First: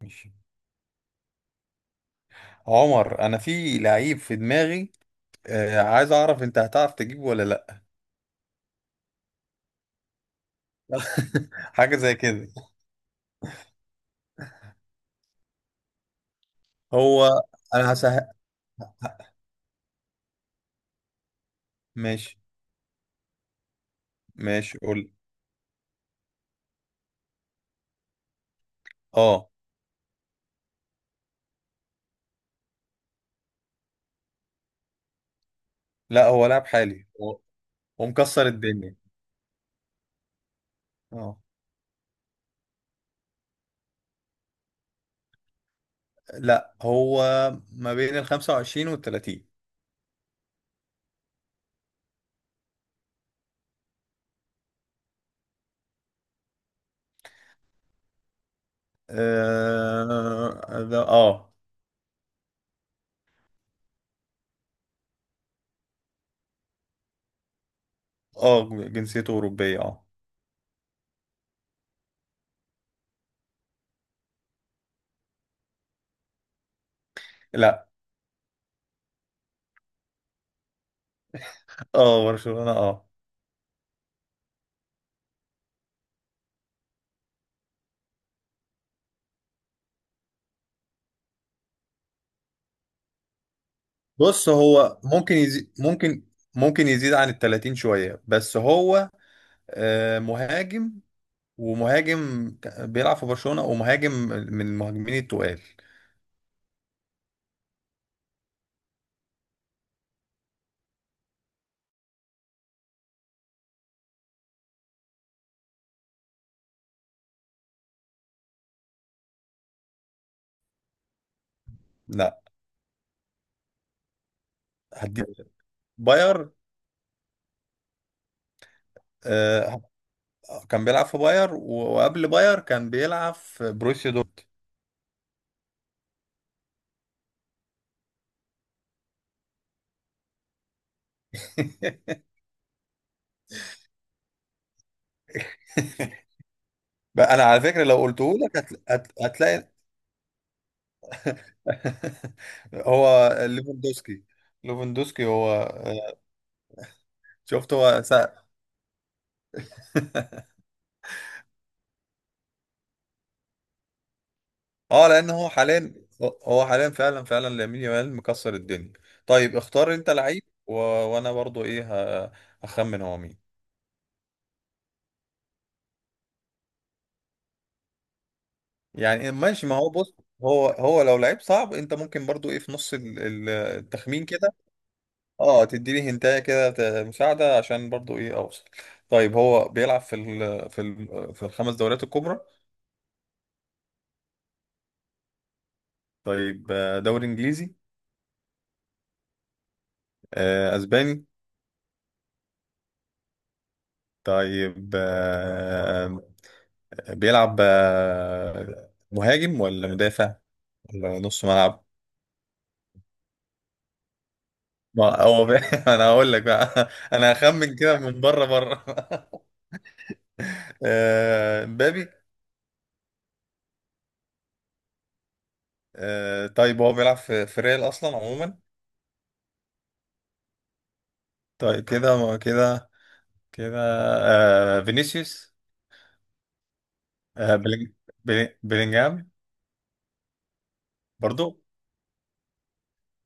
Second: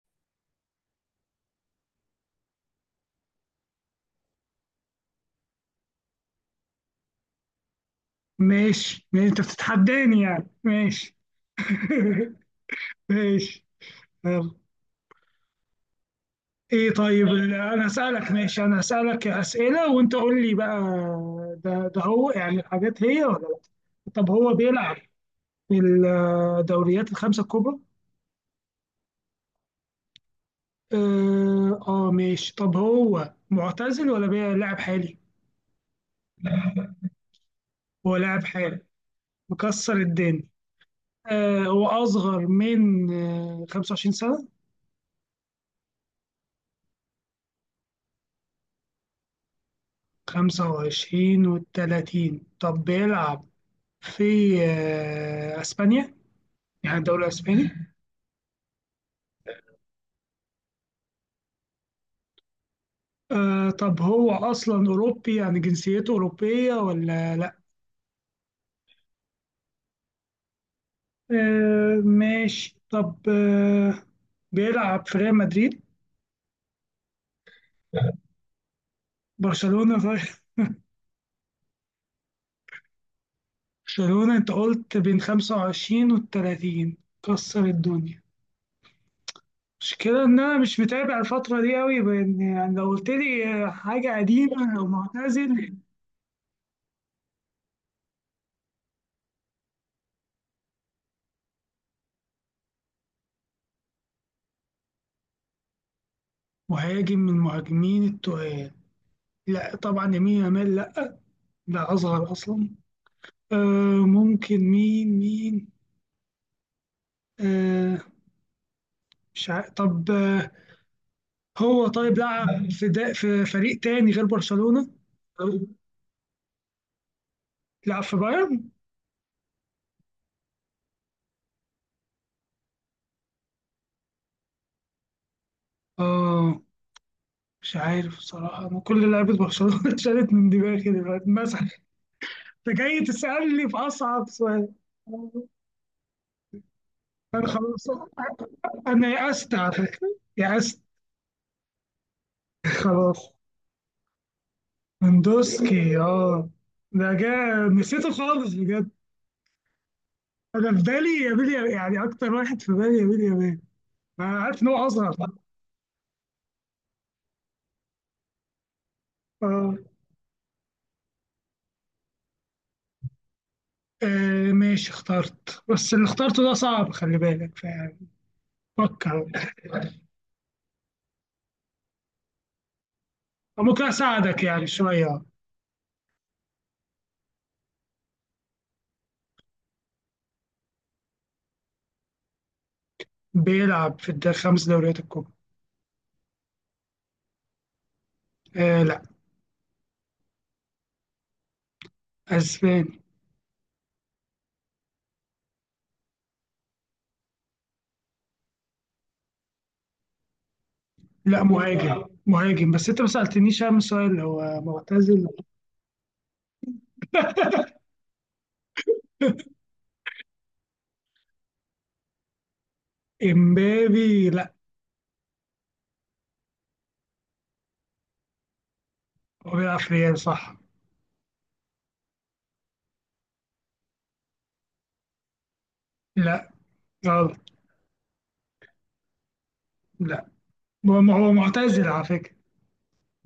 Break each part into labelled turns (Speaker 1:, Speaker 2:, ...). Speaker 1: ماشي. عمر، انا في لعيب في دماغي. عايز اعرف انت هتعرف تجيبه ولا لا؟
Speaker 2: ماشي انت بتتحداني يعني ماشي.
Speaker 1: حاجه زي كده.
Speaker 2: ماشي. يلا. ايه
Speaker 1: هو
Speaker 2: طيب انا
Speaker 1: انا هسهل.
Speaker 2: هسألك، ماشي، انا هسألك أسئلة وانت قول لي بقى. ده هو
Speaker 1: ماشي،
Speaker 2: يعني الحاجات هي ولا لا؟ طب هو
Speaker 1: ماشي،
Speaker 2: بيلعب
Speaker 1: قول.
Speaker 2: في الدوريات الخمسة الكبرى.
Speaker 1: اه،
Speaker 2: ماشي، طب هو معتزل ولا بيلعب حالي؟
Speaker 1: لا، هو لاعب حالي. هو
Speaker 2: هو لاعب
Speaker 1: مكسر
Speaker 2: حالي،
Speaker 1: الدنيا.
Speaker 2: مكسر الدنيا.
Speaker 1: اه،
Speaker 2: هو اصغر من 25 سنة؟
Speaker 1: لا، هو ما بين ال 25 وال 30.
Speaker 2: 25 و30. طب بيلعب في اسبانيا، يعني الدوري الاسباني.
Speaker 1: اه، اه،
Speaker 2: طب هو اصلا اوروبي، يعني جنسيته اوروبيه ولا لا؟
Speaker 1: اه، جنسيته اوروبيه، اه.
Speaker 2: ماشي، طب بيلعب في ريال مدريد؟
Speaker 1: لا.
Speaker 2: برشلونه طيب.
Speaker 1: اه، برشلونه، اه.
Speaker 2: برشلونه. انت قلت بين 25 و 30، كسر الدنيا. المشكلة إن أنا مش متابع الفترة دي أوي، بإن يعني لو قلت لي حاجة
Speaker 1: بص،
Speaker 2: قديمة أو
Speaker 1: هو ممكن يزيد،
Speaker 2: معتزل.
Speaker 1: ممكن يزيد عن ال 30 شويه، بس هو مهاجم. بيلعب في برشلونة، ومهاجم من المهاجمين التقال.
Speaker 2: مهاجم من المهاجمين التقال؟ لا طبعا، يمين يامال لا، ده اصغر اصلا. آه. ممكن مين؟ آه، مش عارف. طب آه، هو طيب
Speaker 1: لا،
Speaker 2: لعب في دا في فريق تاني غير برشلونة؟
Speaker 1: هديك، باير.
Speaker 2: لعب في بايرن.
Speaker 1: آه، كان بيلعب في باير و- وقبل باير كان بيلعب في بروسيا دورتموند.
Speaker 2: اه، مش عارف بصراحة، أنا كل لعيبة برشلونة اتشالت من دماغي دلوقتي مثلا. أنت جاي تسألني في أصعب سؤال.
Speaker 1: بقى انا
Speaker 2: أنا
Speaker 1: على فكرة،
Speaker 2: خلاص،
Speaker 1: لو قلته لك
Speaker 2: أنا يأست
Speaker 1: هتلاقي.
Speaker 2: على فكرة، يأست.
Speaker 1: هو
Speaker 2: خلاص.
Speaker 1: ليفاندوسكي. ليفاندوسكي هو
Speaker 2: مندوسكي،
Speaker 1: آه،
Speaker 2: اه، ده جا.
Speaker 1: شفت، هو
Speaker 2: نسيته
Speaker 1: سأل.
Speaker 2: خالص بجد. انا في بالي يا بيلي، يعني اكتر واحد في بالي يا بيلي يا بيلي. انا عارف ان هو
Speaker 1: اه،
Speaker 2: اصغر.
Speaker 1: لان هو حاليا فعلا، فعلا لامين يامال مكسر الدنيا. طيب،
Speaker 2: اه.
Speaker 1: اختار انت لعيب، وانا برضو ايه، ه... هخمن هو مين.
Speaker 2: آه، ماشي، اخترت بس اللي اخترته ده صعب، خلي بالك فيعني.
Speaker 1: يعني
Speaker 2: فكر.
Speaker 1: إيه، ماشي. ما هو، بص، هو لو لعيب صعب انت ممكن برضو ايه في نص
Speaker 2: ممكن
Speaker 1: التخمين
Speaker 2: اساعدك
Speaker 1: كده.
Speaker 2: يعني شويه.
Speaker 1: اه، تديني هنتايه كده مساعده عشان برضو ايه اوصل. طيب، هو بيلعب في الخمس دوريات الكبرى؟
Speaker 2: بيلعب في خمس دوريات الكبرى.
Speaker 1: طيب، دوري انجليزي؟
Speaker 2: آه لا.
Speaker 1: اسباني؟
Speaker 2: اسباني.
Speaker 1: طيب، بيلعب مهاجم ولا مدافع ولا
Speaker 2: لا،
Speaker 1: نص ملعب؟
Speaker 2: مهاجم مهاجم، بس انت ما سالتنيش اهم سؤال، هو
Speaker 1: ما
Speaker 2: معتزل.
Speaker 1: هو بي... انا هقول لك بقى، انا هخمن كده من بره، بره. مبابي؟
Speaker 2: امبابي لا.
Speaker 1: طيب، هو بيلعب في ريال اصلا عموما؟
Speaker 2: هو بيلعب في ريال، صح.
Speaker 1: طيب، كده، كده، كده. فينيسيوس؟
Speaker 2: لا، غلط.
Speaker 1: آه، بلينج... بلينجهام؟
Speaker 2: لا، ما هو
Speaker 1: برضو؟
Speaker 2: معتزل على فكرة.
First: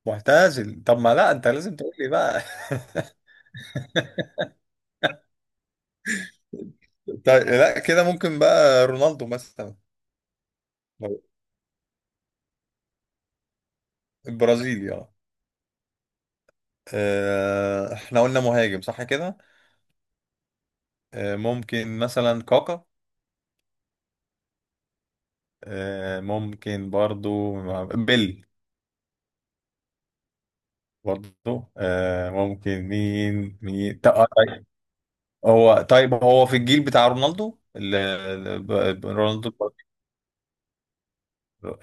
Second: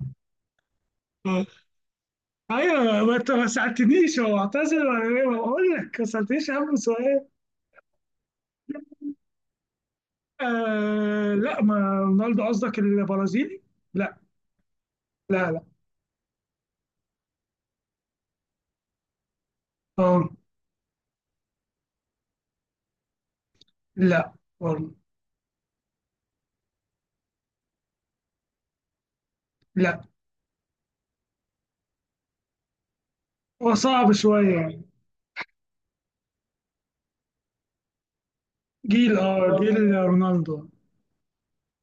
Speaker 1: معتزل؟ طب ما لا،
Speaker 2: آه.
Speaker 1: انت لازم تقول لي بقى.
Speaker 2: ايوه، ما انت ما سألتنيش هو معتزل ولا ايه، ما بقول لك ما سألتنيش اهم سؤال.
Speaker 1: طيب، لا، كده ممكن بقى رونالدو مثلا.
Speaker 2: آه لا، ما رونالدو قصدك البرازيلي، لا.
Speaker 1: البرازيلي.
Speaker 2: لا لا.
Speaker 1: احنا قلنا مهاجم صح كده.
Speaker 2: اه.
Speaker 1: ممكن مثلا كاكا.
Speaker 2: لا برضه.
Speaker 1: ممكن برضو بيل.
Speaker 2: لا.
Speaker 1: برضو ممكن، مين
Speaker 2: هو
Speaker 1: مين
Speaker 2: صعب شوية
Speaker 1: طيب.
Speaker 2: يعني.
Speaker 1: هو طيب، هو في الجيل بتاع رونالدو،
Speaker 2: جيل، اه،
Speaker 1: رونالدو
Speaker 2: جيل
Speaker 1: البرازيل.
Speaker 2: رونالدو.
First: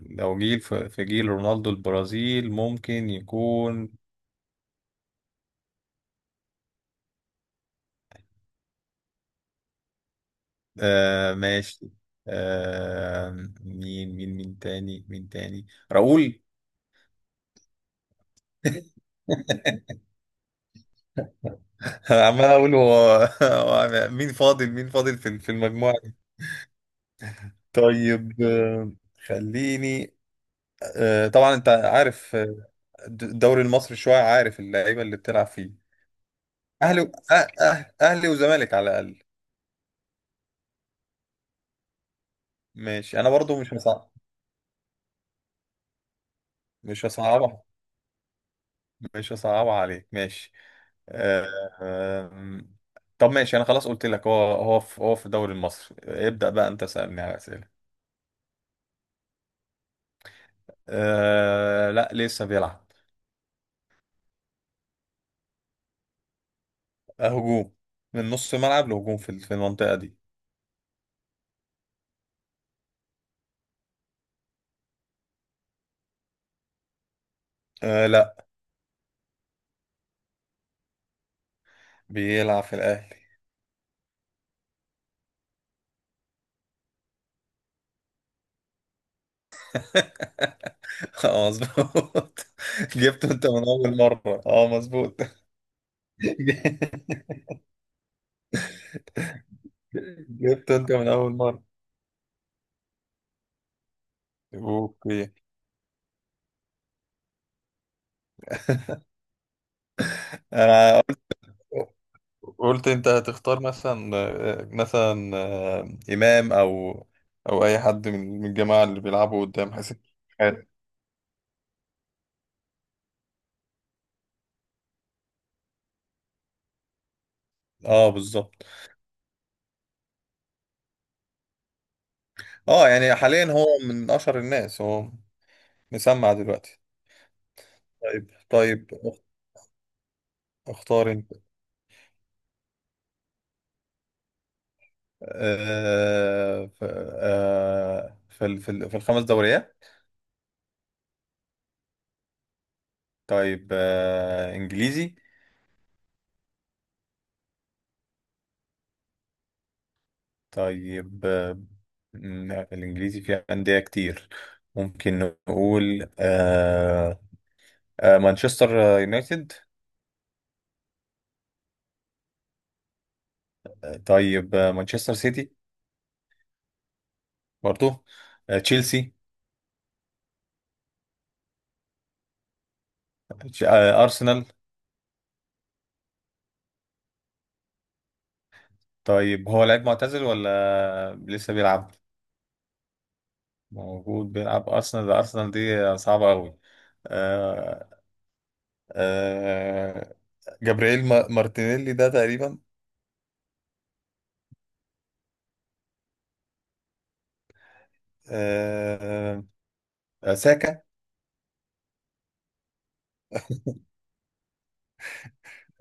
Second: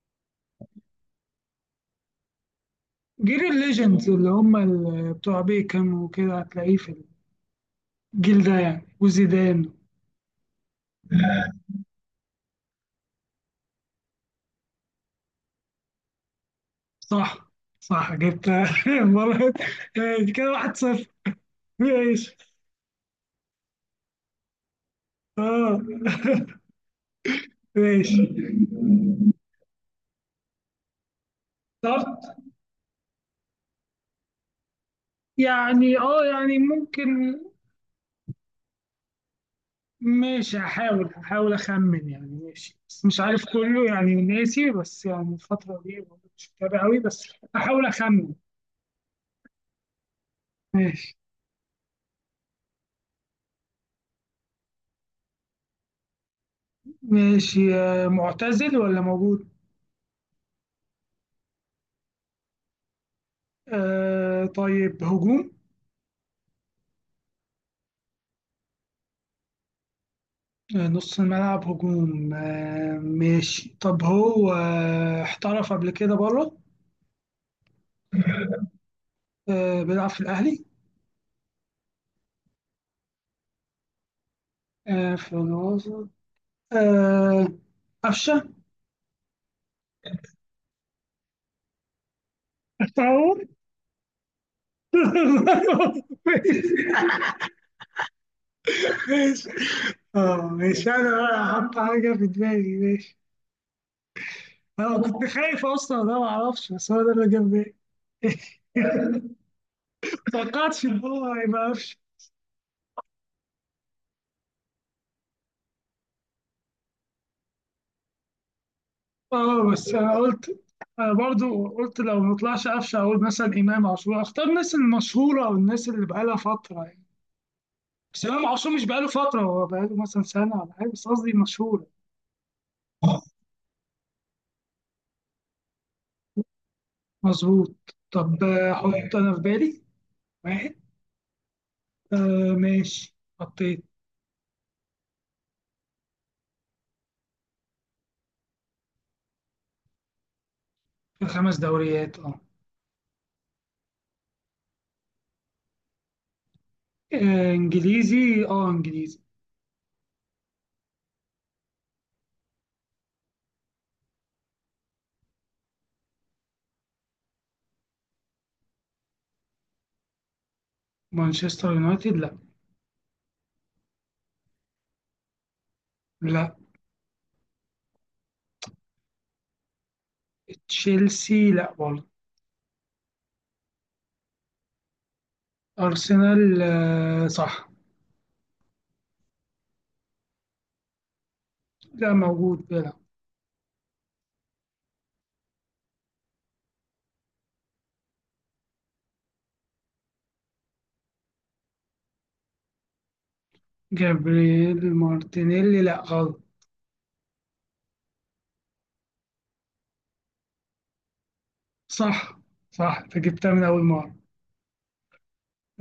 Speaker 1: لو جيل في جيل رونالدو البرازيل ممكن
Speaker 2: جيل
Speaker 1: يكون.
Speaker 2: الليجندز اللي هم بتوع بيكم وكده، هتلاقيه في الجيل ده يعني، وزيدان.
Speaker 1: ماشي. آه، مين تاني، مين تاني؟ راؤول.
Speaker 2: صح. صح، جبت. مرة. آه، كده واحد صفر.
Speaker 1: انا
Speaker 2: ماشي.
Speaker 1: عمال اقول هو. هو مين فاضل، مين فاضل في
Speaker 2: اه.
Speaker 1: المجموعه دي؟
Speaker 2: ماشي.
Speaker 1: طيب، خليني. طبعا انت
Speaker 2: طب.
Speaker 1: عارف، الدوري المصري شويه، عارف اللعيبه اللي بتلعب فيه.
Speaker 2: يعني اه، يعني
Speaker 1: اهلي
Speaker 2: ممكن.
Speaker 1: اهلي وزمالك على الاقل.
Speaker 2: ماشي، هحاول هحاول اخمن يعني، ماشي بس مش
Speaker 1: ماشي، انا
Speaker 2: عارف
Speaker 1: برضو مش
Speaker 2: كله
Speaker 1: هصعب،
Speaker 2: يعني، ناسي، بس يعني الفترة دي برضه مش متابع قوي،
Speaker 1: مش
Speaker 2: بس
Speaker 1: هصعبها،
Speaker 2: هحاول اخمن.
Speaker 1: مش هصعبها عليك، ماشي.
Speaker 2: ماشي.
Speaker 1: آه، آم، طب ماشي، انا خلاص قلت لك هو في الدوري المصري. ابدأ بقى، انت سألني على
Speaker 2: ماشي.
Speaker 1: اسئله.
Speaker 2: آه، معتزل ولا موجود؟
Speaker 1: أه، لا، لسه بيلعب.
Speaker 2: آه طيب، هجوم.
Speaker 1: هجوم. من نص ملعب لهجوم في المنطقة دي.
Speaker 2: آه، نص الملعب هجوم. آه ماشي، طب هو آه احترف قبل كده بره؟
Speaker 1: لا.
Speaker 2: آه، بيلعب في الأهلي.
Speaker 1: بيلعب في الأهلي.
Speaker 2: آه، في الوسط. آه، قفشه.
Speaker 1: اه، مظبوط. جبته
Speaker 2: تعور.
Speaker 1: انت من أول مرة، اه، مظبوط.
Speaker 2: ماشي. ماشي. اه
Speaker 1: جبته
Speaker 2: ماشي،
Speaker 1: انت من
Speaker 2: انا
Speaker 1: أول
Speaker 2: بقى
Speaker 1: مرة.
Speaker 2: هحط حاجه في دماغي، ماشي. انا كنت
Speaker 1: اوكي.
Speaker 2: خايف اصلا انا ما اعرفش، بس هو ده اللي جاب بالي. توقعتش ان
Speaker 1: انا
Speaker 2: هو هيبقى قفشه.
Speaker 1: قلت انت هتختار مثلا، مثلا، امام، او اي حد من الجماعه اللي بيلعبوا
Speaker 2: اه
Speaker 1: قدام
Speaker 2: بس
Speaker 1: حسين
Speaker 2: انا قلت،
Speaker 1: شحاتة.
Speaker 2: انا برضو قلت لو ما طلعش قفشه اقول مثلا امام عاشور، اختار الناس المشهوره او الناس اللي بقالها فتره يعني.
Speaker 1: اه،
Speaker 2: بس امام
Speaker 1: بالظبط.
Speaker 2: عاشور مش بقاله فتره، هو بقاله مثلا سنه ولا حاجه، بس قصدي مشهور.
Speaker 1: اه، يعني حاليا هو من اشهر الناس. هو مسمع دلوقتي.
Speaker 2: مظبوط.
Speaker 1: طيب،
Speaker 2: طب آه،
Speaker 1: طيب،
Speaker 2: احط انا في بالي واحد.
Speaker 1: اختار انت.
Speaker 2: آه ماشي، حطيت.
Speaker 1: آه ف- في الخمس دوريات.
Speaker 2: في خمس دوريات، اه.
Speaker 1: طيب، انجليزي.
Speaker 2: آه، انجليزي، اه انجليزي.
Speaker 1: طيب، الانجليزي فيها انديه كتير. ممكن نقول، مانشستر يونايتد.
Speaker 2: مانشستر يونايتد لا.
Speaker 1: طيب، مانشستر سيتي.
Speaker 2: لا.
Speaker 1: برضو. تشيلسي.
Speaker 2: تشيلسي لا برضه.
Speaker 1: ارسنال.
Speaker 2: ارسنال آه، صح.
Speaker 1: طيب، هو لعيب معتزل ولا لسه بيلعب؟
Speaker 2: لا، موجود بيلعب.
Speaker 1: موجود بيلعب. أرسنال، ده أرسنال دي صعبة أوي. آه آه جابرييل مارتينيلي ده تقريبا؟
Speaker 2: جابرييل مارتينيلي لا، غلط.
Speaker 1: آه ساكا.
Speaker 2: صح، صح، انت جبتها من اول مره.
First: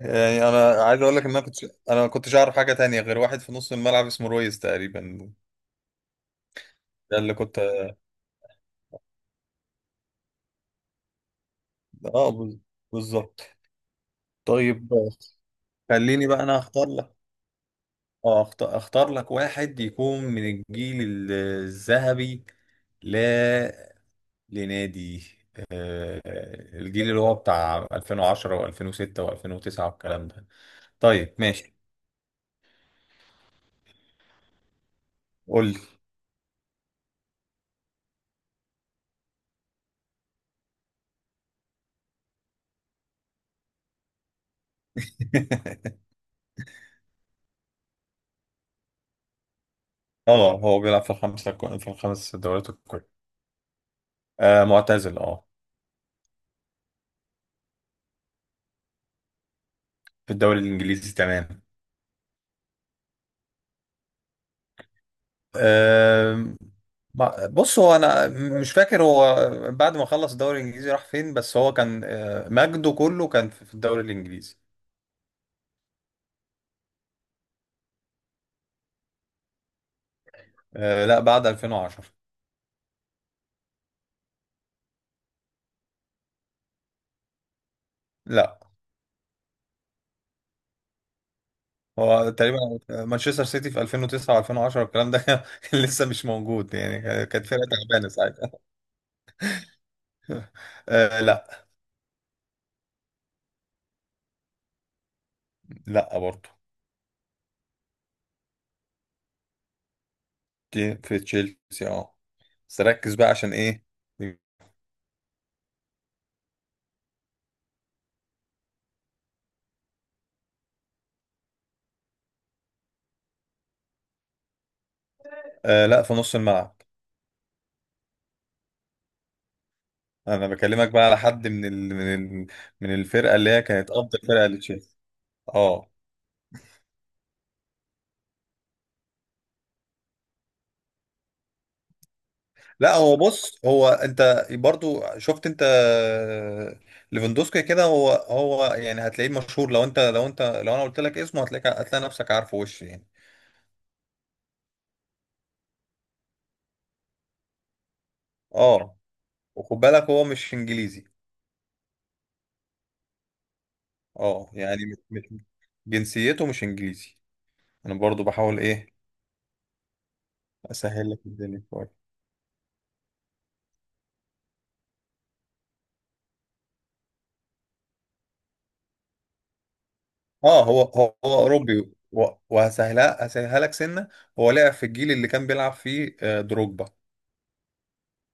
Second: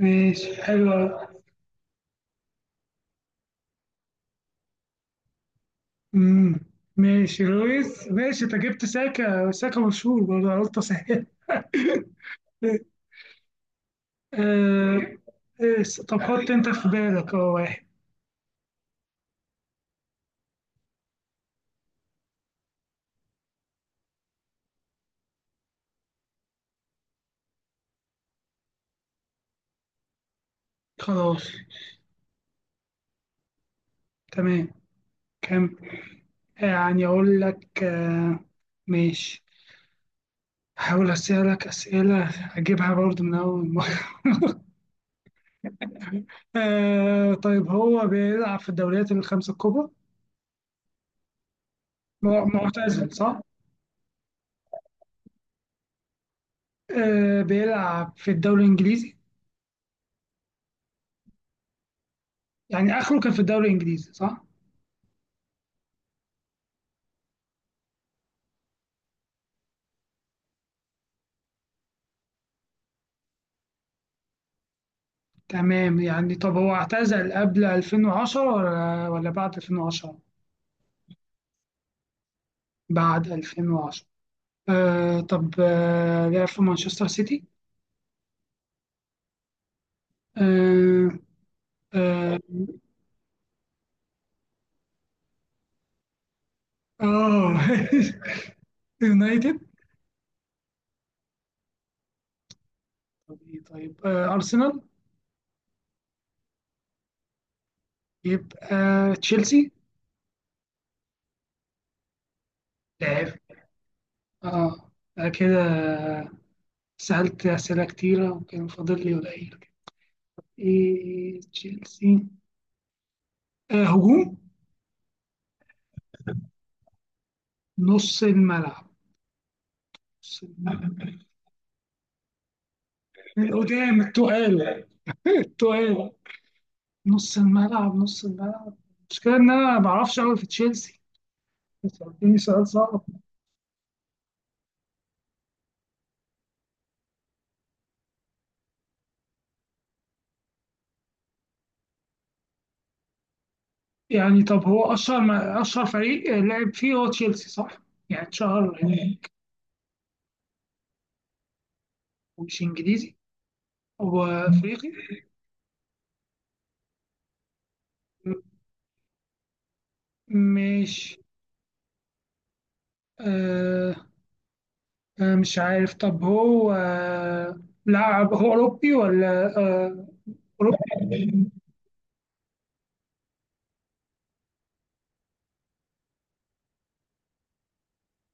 Speaker 1: يعني أنا عايز أقول لك
Speaker 2: حلوه.
Speaker 1: إن أنا كنت، أنا ما كنتش أعرف حاجة تانية غير واحد في نص الملعب اسمه رويز تقريبا.
Speaker 2: امم.
Speaker 1: ده اللي
Speaker 2: ماشي
Speaker 1: كنت
Speaker 2: لويس، ماشي، انت جبت ساكا، ساكا مشهور برضه، أنا قلت اسهل.
Speaker 1: آه بز- بالظبط. طيب،
Speaker 2: آه. آه، طب
Speaker 1: خليني بقى
Speaker 2: حط
Speaker 1: أنا
Speaker 2: انت في
Speaker 1: أختار لك.
Speaker 2: بالك اه واحد.
Speaker 1: أختار لك واحد يكون من الجيل الذهبي ل لنادي. آه، الجيل اللي هو بتاع 2010 و2006 و2009 والكلام ده. طيب
Speaker 2: خلاص.
Speaker 1: ماشي،
Speaker 2: تمام.
Speaker 1: قول
Speaker 2: كم؟
Speaker 1: لي.
Speaker 2: آه، يعني اقول لك، آه، ماشي، هحاول اسألك اسئلة اجيبها برضو من اول مرة. آه، طيب هو بيلعب في الدوريات الخمسة الكبرى.
Speaker 1: اه، هو بيلعب في الخمس دوريات الكبرى.
Speaker 2: معتزل، صح؟
Speaker 1: آه، معتزل، اه.
Speaker 2: آه، بيلعب في الدوري الانجليزي.
Speaker 1: في الدوري الانجليزي، تمام.
Speaker 2: يعني اخره كان في الدوري الانجليزي، صح؟
Speaker 1: آه، بص هو، انا مش فاكر هو بعد ما خلص الدوري الانجليزي راح فين، بس هو كان مجده كله كان في الدوري الانجليزي.
Speaker 2: تمام، يعني طب هو اعتزل قبل 2010 ولا بعد 2010؟
Speaker 1: آه، لا، بعد 2010.
Speaker 2: بعد 2010. آه، طب آه لعب في مانشستر سيتي؟
Speaker 1: لا،
Speaker 2: آه
Speaker 1: هو
Speaker 2: آه,
Speaker 1: تقريبا مانشستر سيتي في 2009 و2010 الكلام ده كان لسه مش موجود، يعني كانت
Speaker 2: آه
Speaker 1: فرقه تعبانه ساعتها.
Speaker 2: يونايتد؟
Speaker 1: آه، لا.
Speaker 2: طب إيه، طيب آه أرسنال؟
Speaker 1: لا، برضه.
Speaker 2: يبقى تشيلسي.
Speaker 1: دي في تشيلسي، اه، بس ركز
Speaker 2: لعب،
Speaker 1: بقى عشان ايه.
Speaker 2: اه. آه، كده سألت أسئلة كتيرة وكان فاضل لي قليل كده. إيه تشيلسي. آه، هجوم.
Speaker 1: آه، لا، في نص الملعب.
Speaker 2: نص الملعب. نص
Speaker 1: انا بكلمك
Speaker 2: الملعب.
Speaker 1: بقى على حد ال... من الفرقه اللي
Speaker 2: من
Speaker 1: هي كانت
Speaker 2: قدام
Speaker 1: افضل فرقه
Speaker 2: التقال؟
Speaker 1: لتشيلسي. اه،
Speaker 2: التقال. نص الملعب نص الملعب. المشكلة إن أنا ما بعرفش أوي في تشيلسي. سألتني سؤال
Speaker 1: لا،
Speaker 2: صعب.
Speaker 1: هو بص هو، انت برضو شفت انت، ليفاندوسكي كده، هو يعني هتلاقيه مشهور، لو انت لو انا قلت لك اسمه هتلاقيك، هتلاقي نفسك عارفه وش يعني.
Speaker 2: يعني طب هو أشهر، ما أشهر فريق لعب فيه هو تشيلسي صح؟ يعني اتشهر
Speaker 1: اه،
Speaker 2: هناك.
Speaker 1: وخد بالك هو مش انجليزي.
Speaker 2: مش إنجليزي. هو
Speaker 1: اه، يعني
Speaker 2: أفريقي؟
Speaker 1: مش- جنسيته مش انجليزي. انا برضو بحاول ايه
Speaker 2: مش.
Speaker 1: اسهل لك الدنيا شويه.
Speaker 2: آه. آه، مش عارف. طب هو آه لاعب، هو أوروبي ولا آه؟
Speaker 1: اه،
Speaker 2: أوروبي.
Speaker 1: هو اوروبي و- وهسهلها، هسهلها لك سنه. هو لعب في الجيل اللي كان بيلعب فيه دروجبا.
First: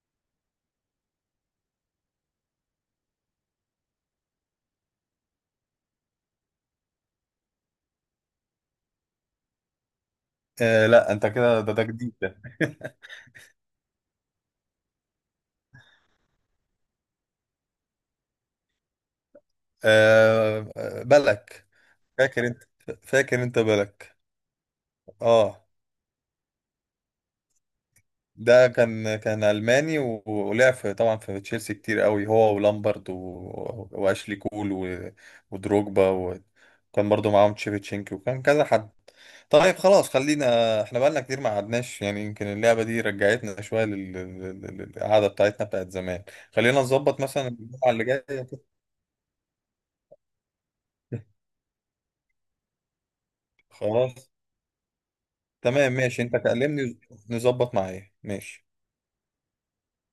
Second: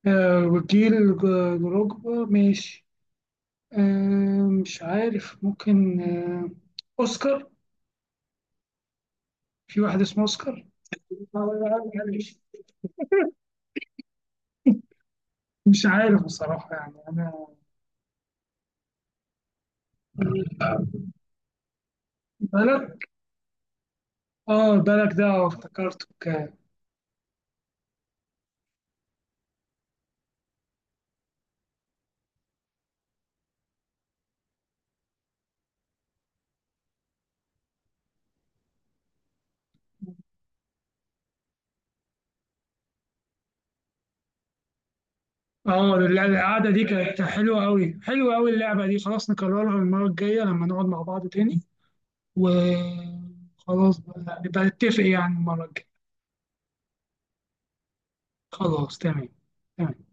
Speaker 2: آه وجيل دروجبا، مش. آه مش عارف، ممكن آه أوسكار؟ في واحد اسمه أوسكار.
Speaker 1: آه، لا، انت كده، ده ده جديد ده.
Speaker 2: مش عارف بصراحة يعني أنا.
Speaker 1: آه، بلك، فاكر انت؟
Speaker 2: بالك.
Speaker 1: فاكر انت بلك؟
Speaker 2: اه، بالك ده، آه،
Speaker 1: اه،
Speaker 2: افتكرته كان.
Speaker 1: ده كان، كان الماني و- ولعب في طبعا في تشيلسي كتير قوي، هو ولامبرد و واشلي كول و ودروجبا، وكان برضو معاهم تشيفتشينكي، وكان كذا حد. طيب، خلاص، خلينا احنا بقالنا كتير ما قعدناش، يعني يمكن اللعبة دي رجعتنا شوية للقعدة بتاعتنا بتاعت
Speaker 2: اه،
Speaker 1: زمان.
Speaker 2: القعدة
Speaker 1: خلينا
Speaker 2: دي
Speaker 1: نظبط
Speaker 2: كانت
Speaker 1: مثلا
Speaker 2: حلوة
Speaker 1: الجمعة
Speaker 2: أوي،
Speaker 1: اللي
Speaker 2: حلوة
Speaker 1: جاية.
Speaker 2: أوي، اللعبة دي. خلاص نكررها المرة الجاية لما نقعد مع بعض تاني. وخلاص
Speaker 1: خلاص،
Speaker 2: بقى نبقى نتفق يعني المرة الجاية.
Speaker 1: تمام، ماشي، انت كلمني، نظبط معايا، ماشي.
Speaker 2: خلاص تمام. تمام.